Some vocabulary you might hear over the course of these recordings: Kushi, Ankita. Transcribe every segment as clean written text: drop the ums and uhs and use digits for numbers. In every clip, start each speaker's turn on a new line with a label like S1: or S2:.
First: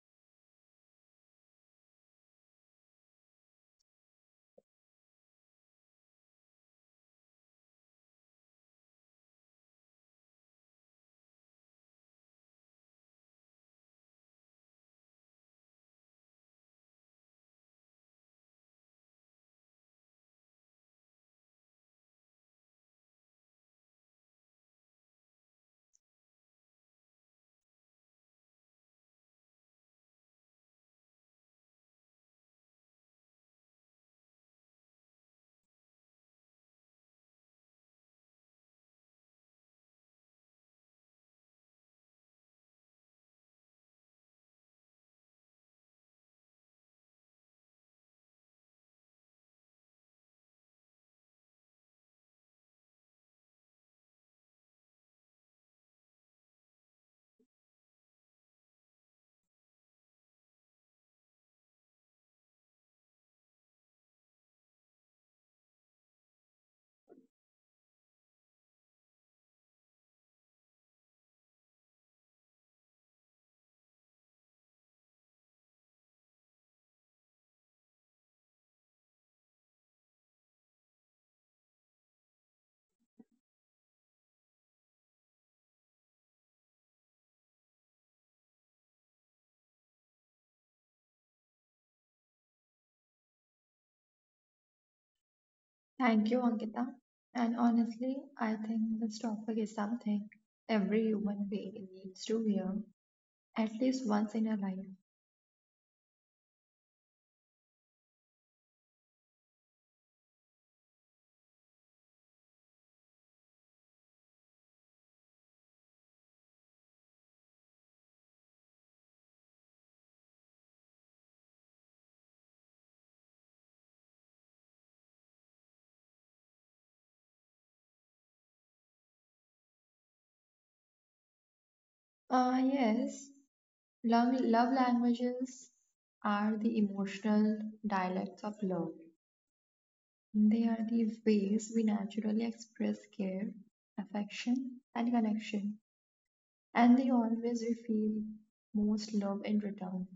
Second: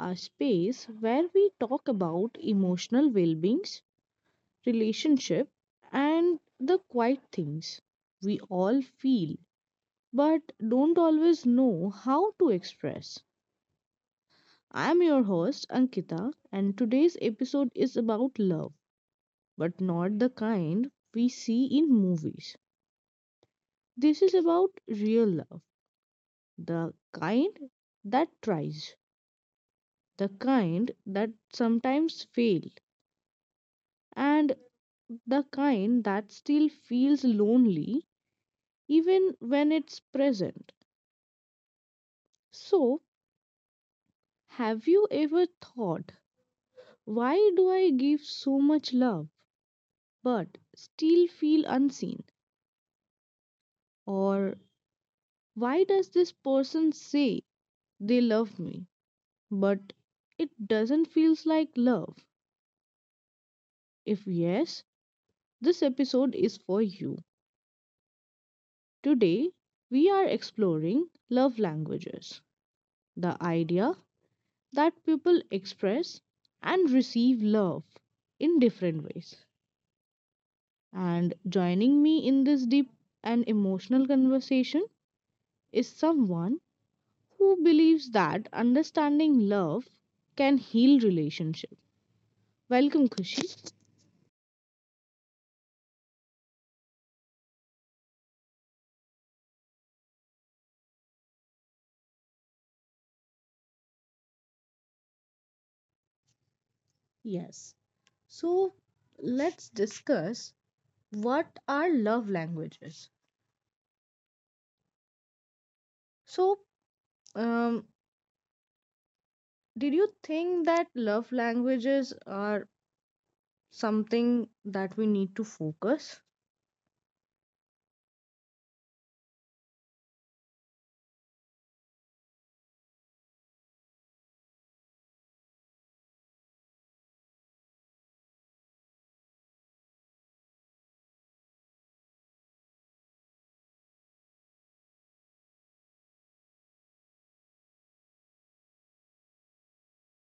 S1: our space where we talk about emotional well being, relationship, and the quiet things we all feel but don't always know how to express. I'm your host, Ankita, and today's episode is about love, but not the kind we see in movies. This is about real love, the kind that tries, the kind that sometimes fail, and the kind that still feels lonely even when it's present. So, have you ever thought, why do I give so much love but still feel unseen? Or why does this person say they love me but it doesn't feels like love? If yes, this episode is for you. Today, we are exploring love languages, the idea that people express and receive love in different ways. And joining me in this deep and emotional conversation is someone who believes that understanding love can heal relationship. Welcome, Kushi.
S2: Thank you, Ankita. And honestly, I think this topic is something every human being needs to hear at least once in a life.
S1: Yes. So let's discuss what are love languages. So um, Did you think that love languages are something that we need to focus?
S2: Ah, yes, love languages are the emotional dialects of love. They are the ways we naturally express care, affection, and connection, and they always reveal most love in return.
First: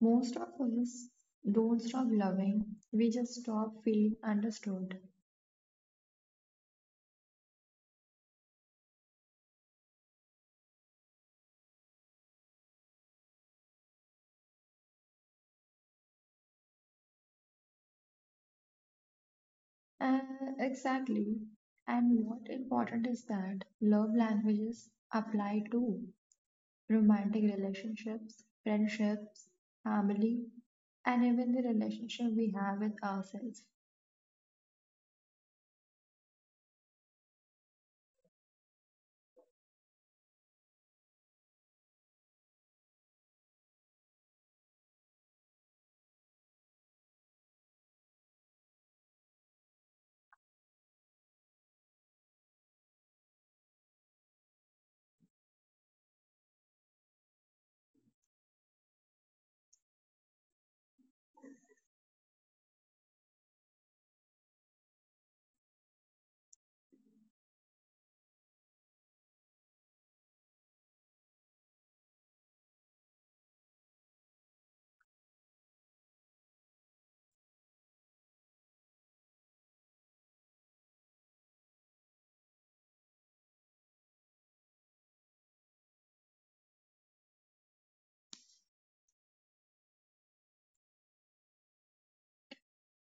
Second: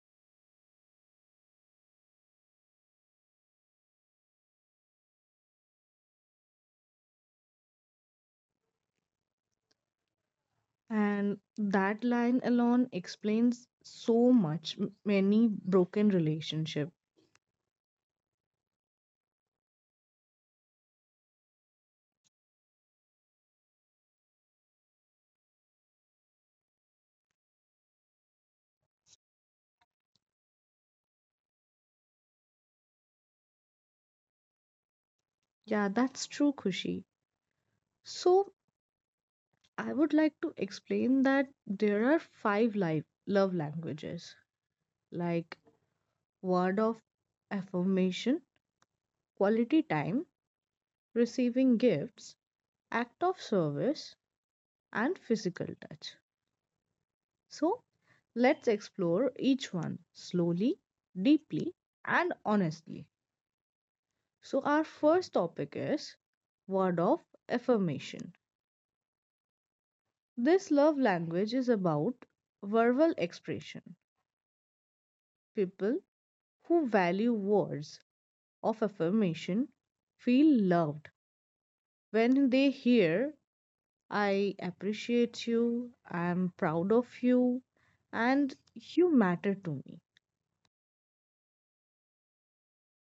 S2: Most of us don't stop loving, we just stop feeling understood.
S1: And that line alone explains so much, many broken relationship.
S2: Uh, exactly. And what important is that love languages apply to romantic relationships, friendships, family, and even the relationship we have with ourselves.
S1: Yeah, that's true, Kushi. So I would like to explain that there are 5 live love languages, like word of affirmation, quality time, receiving gifts, act of service, and physical touch. So let's explore each one slowly, deeply, and honestly. So, our first topic is word of affirmation. This love language is about verbal expression. People who value words of affirmation feel loved when they hear, I appreciate you, I am proud of you, and you matter to me.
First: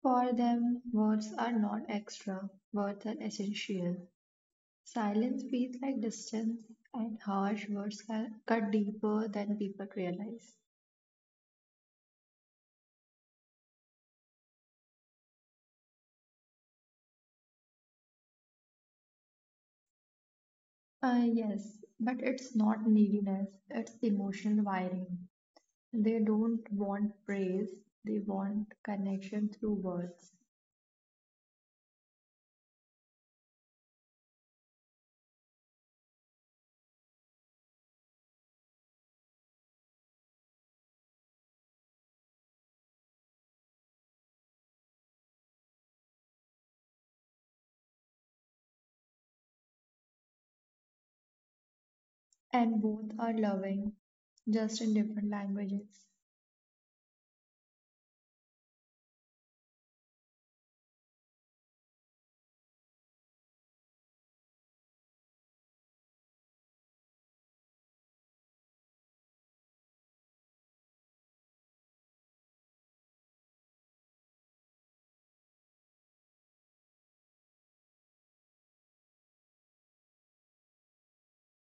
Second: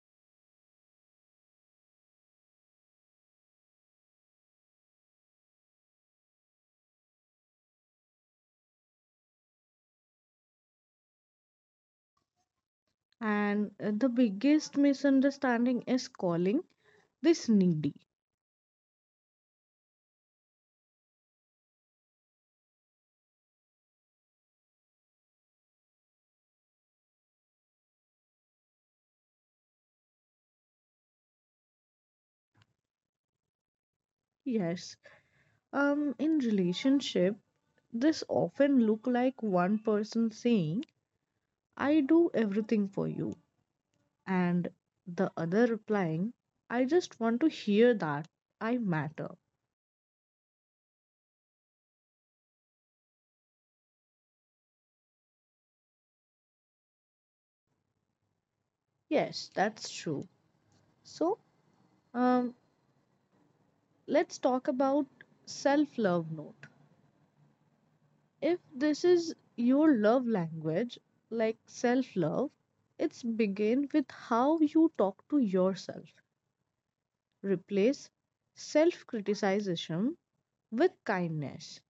S2: For them, words are not extra, words are essential. Silence feels like distance, and harsh words cut deeper than people realize.
S1: And the biggest misunderstanding is calling this needy.
S2: Uh, yes, but it's not neediness, it's emotional wiring. They don't want praise, they want connection through words.
S1: Yes, um, in relationship this often look like one person saying, I do everything for you, and the other replying, I just want to hear that I matter.
S2: And both are loving, just in different languages.
S1: Yes, that's true. So um, let's talk about self love note. If this is your love language, like self love, it's begin with how you talk to yourself. Replace self criticism with kindness.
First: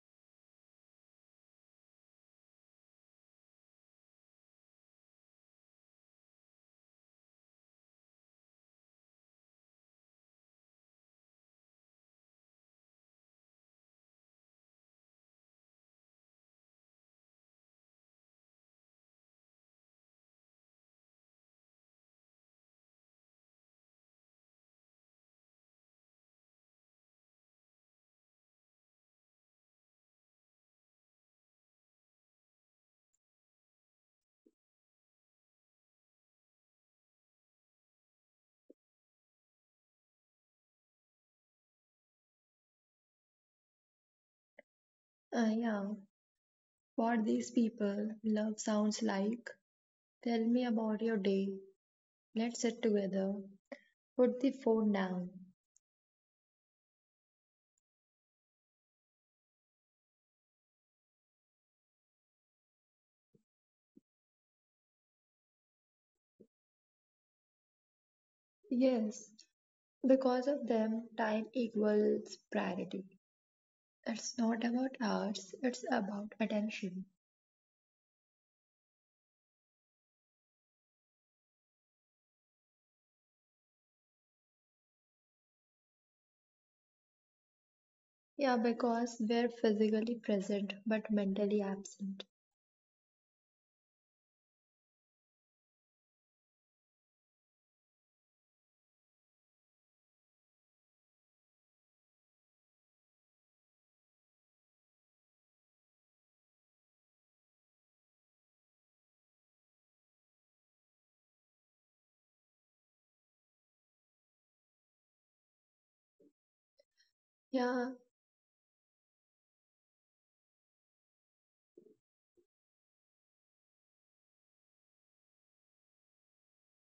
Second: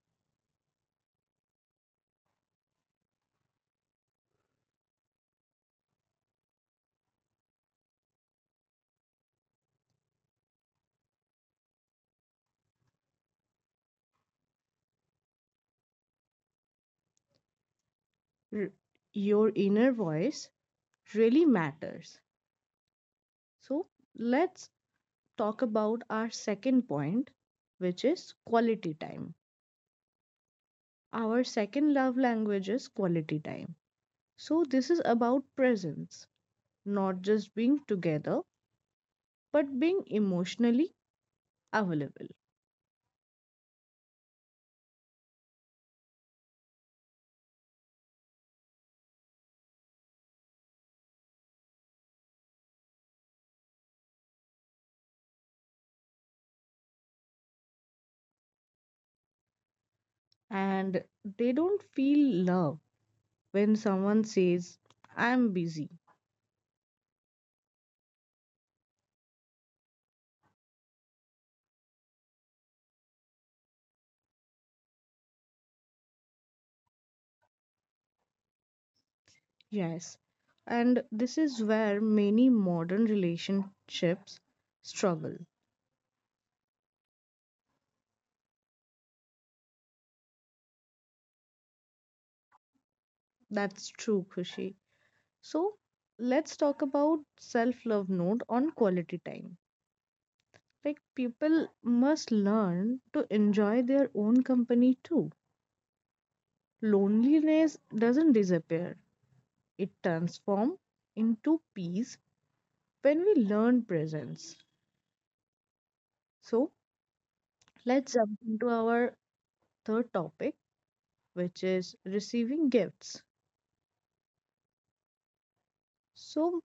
S1: R- your inner voice really matters. So, let's talk about our second point, which is quality time. Our second love language is quality time. So, this is about presence, not just being together, but being emotionally available.
S2: Uh, yeah, for these people, love sounds like tell me about your day, let's sit together, put the phone down.
S1: And they don't feel love when someone says, I'm busy.
S2: Yes, because of them, time equals priority. It's not about hours, it's about attention.
S1: Yes, and this is where many modern relationships struggle.
S2: Yeah, because we're physically present but mentally absent.
S1: That's true, Khushi. So let's talk about self-love note on quality time. Like people must learn to enjoy their own company too. Loneliness doesn't disappear. It transforms into peace when we learn presence. So
S2: Yeah,
S1: let's jump into our third topic, which is receiving gifts. So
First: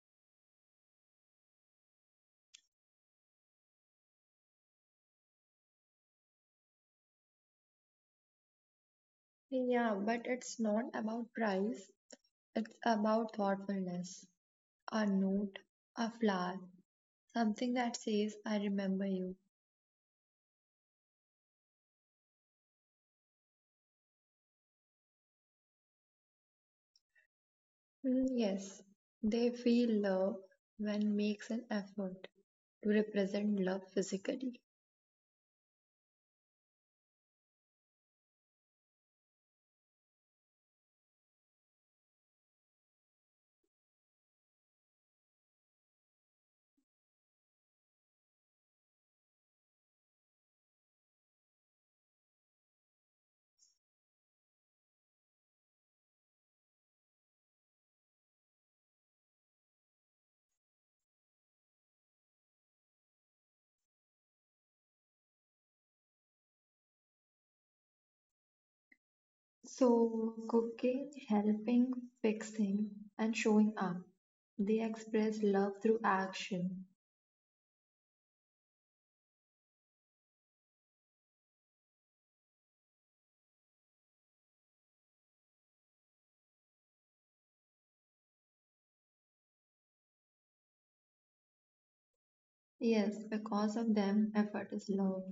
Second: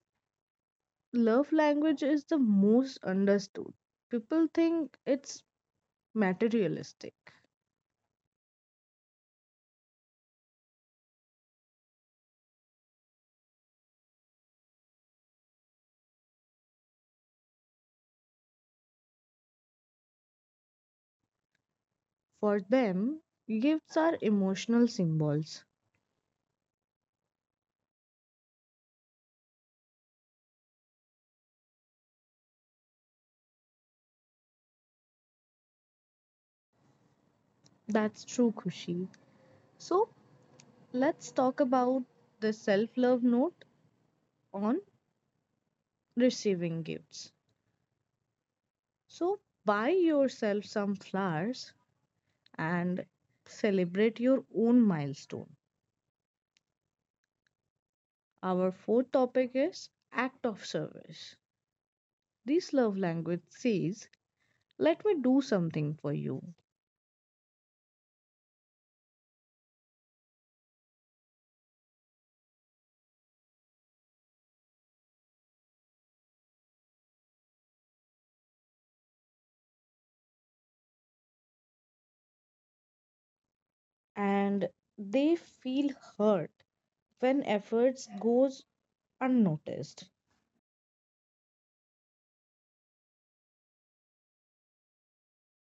S1: love language is the most understood. People think it's materialistic.
S2: yeah, but it's not about price, it's about thoughtfulness. A note, a flower, something that says, I remember you.
S1: For them, gifts are emotional symbols.
S2: Mm, yes, they feel love when makes an effort to represent love physically.
S1: That's true, Kushi. So, let's talk about the self love note on receiving gifts. So, buy yourself some flowers and celebrate your own milestone. Our fourth topic is act of service. This love language says, let me do something for you,
S2: So, cooking, helping, fixing, and showing up. They express love through action.
S1: and they feel hurt when efforts goes unnoticed.
S2: Yes, because of them, effort is love.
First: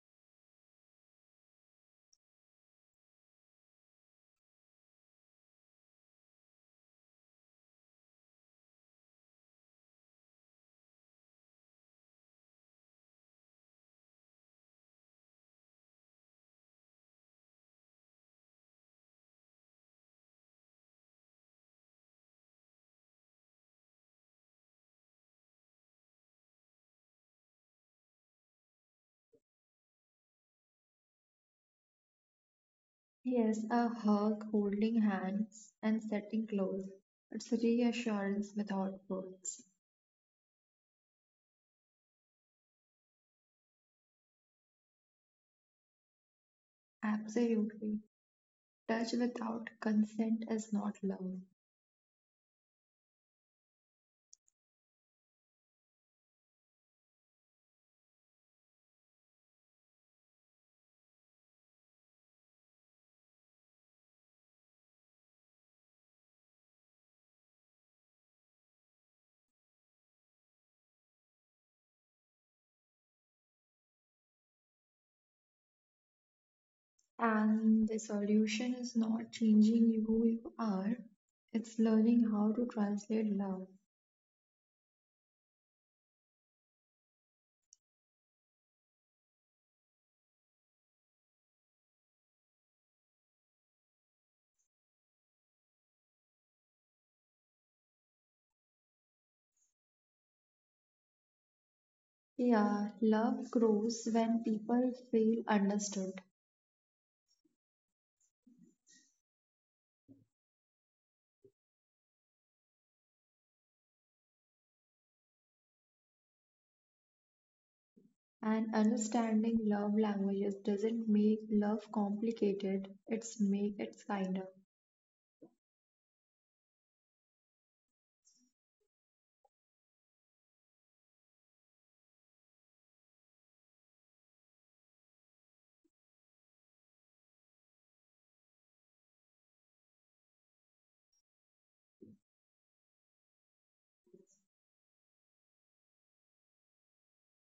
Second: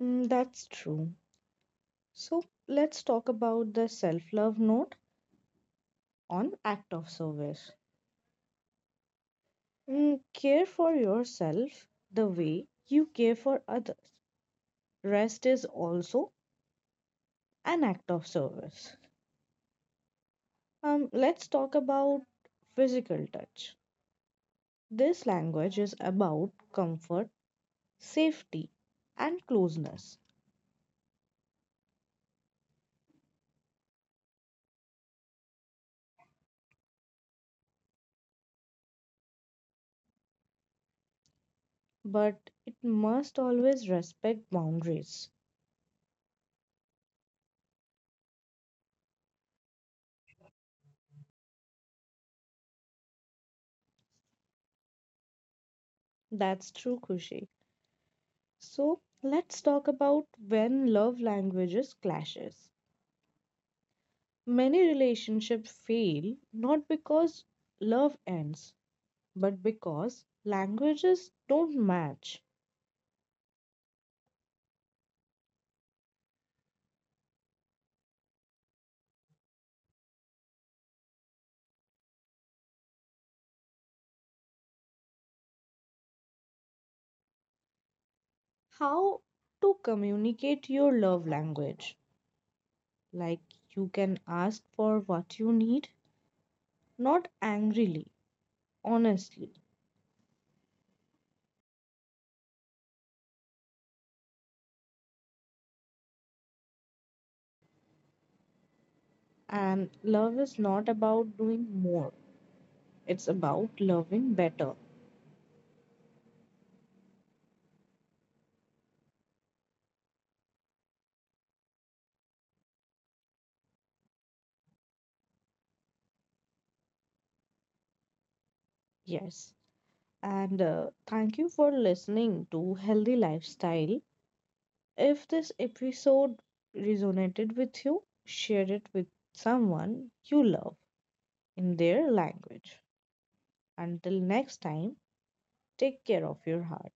S1: Mm, that's true. So let's talk about the self-love note on act of service. Mm, care for yourself the way you care for others. Rest is also an act of service. Let's talk about physical touch. This language is about comfort, safety, and closeness,
S2: Yes, a hug, holding hands, and setting clothes. It's reassurance without words.
S1: but it must always respect boundaries.
S2: Absolutely. Touch without consent is not love.
S1: That's true, Kushi. So let's talk about when love languages clashes. Many relationships fail not because love ends, but because languages don't match.
S2: And the solution is not changing who you are, it's learning how to translate love.
S1: How to communicate your love language? Like you can ask for what you need, not angrily, honestly.
S2: Yeah, love grows when people feel understood.
S1: And love is not about doing more. It's about loving better.
S2: And understanding love languages doesn't make love complicated, it's make it kinder.
S1: Yes. And thank you for listening to Healthy Lifestyle. If this episode resonated with you, share it with someone you love in their language. Until next time, take care of your heart.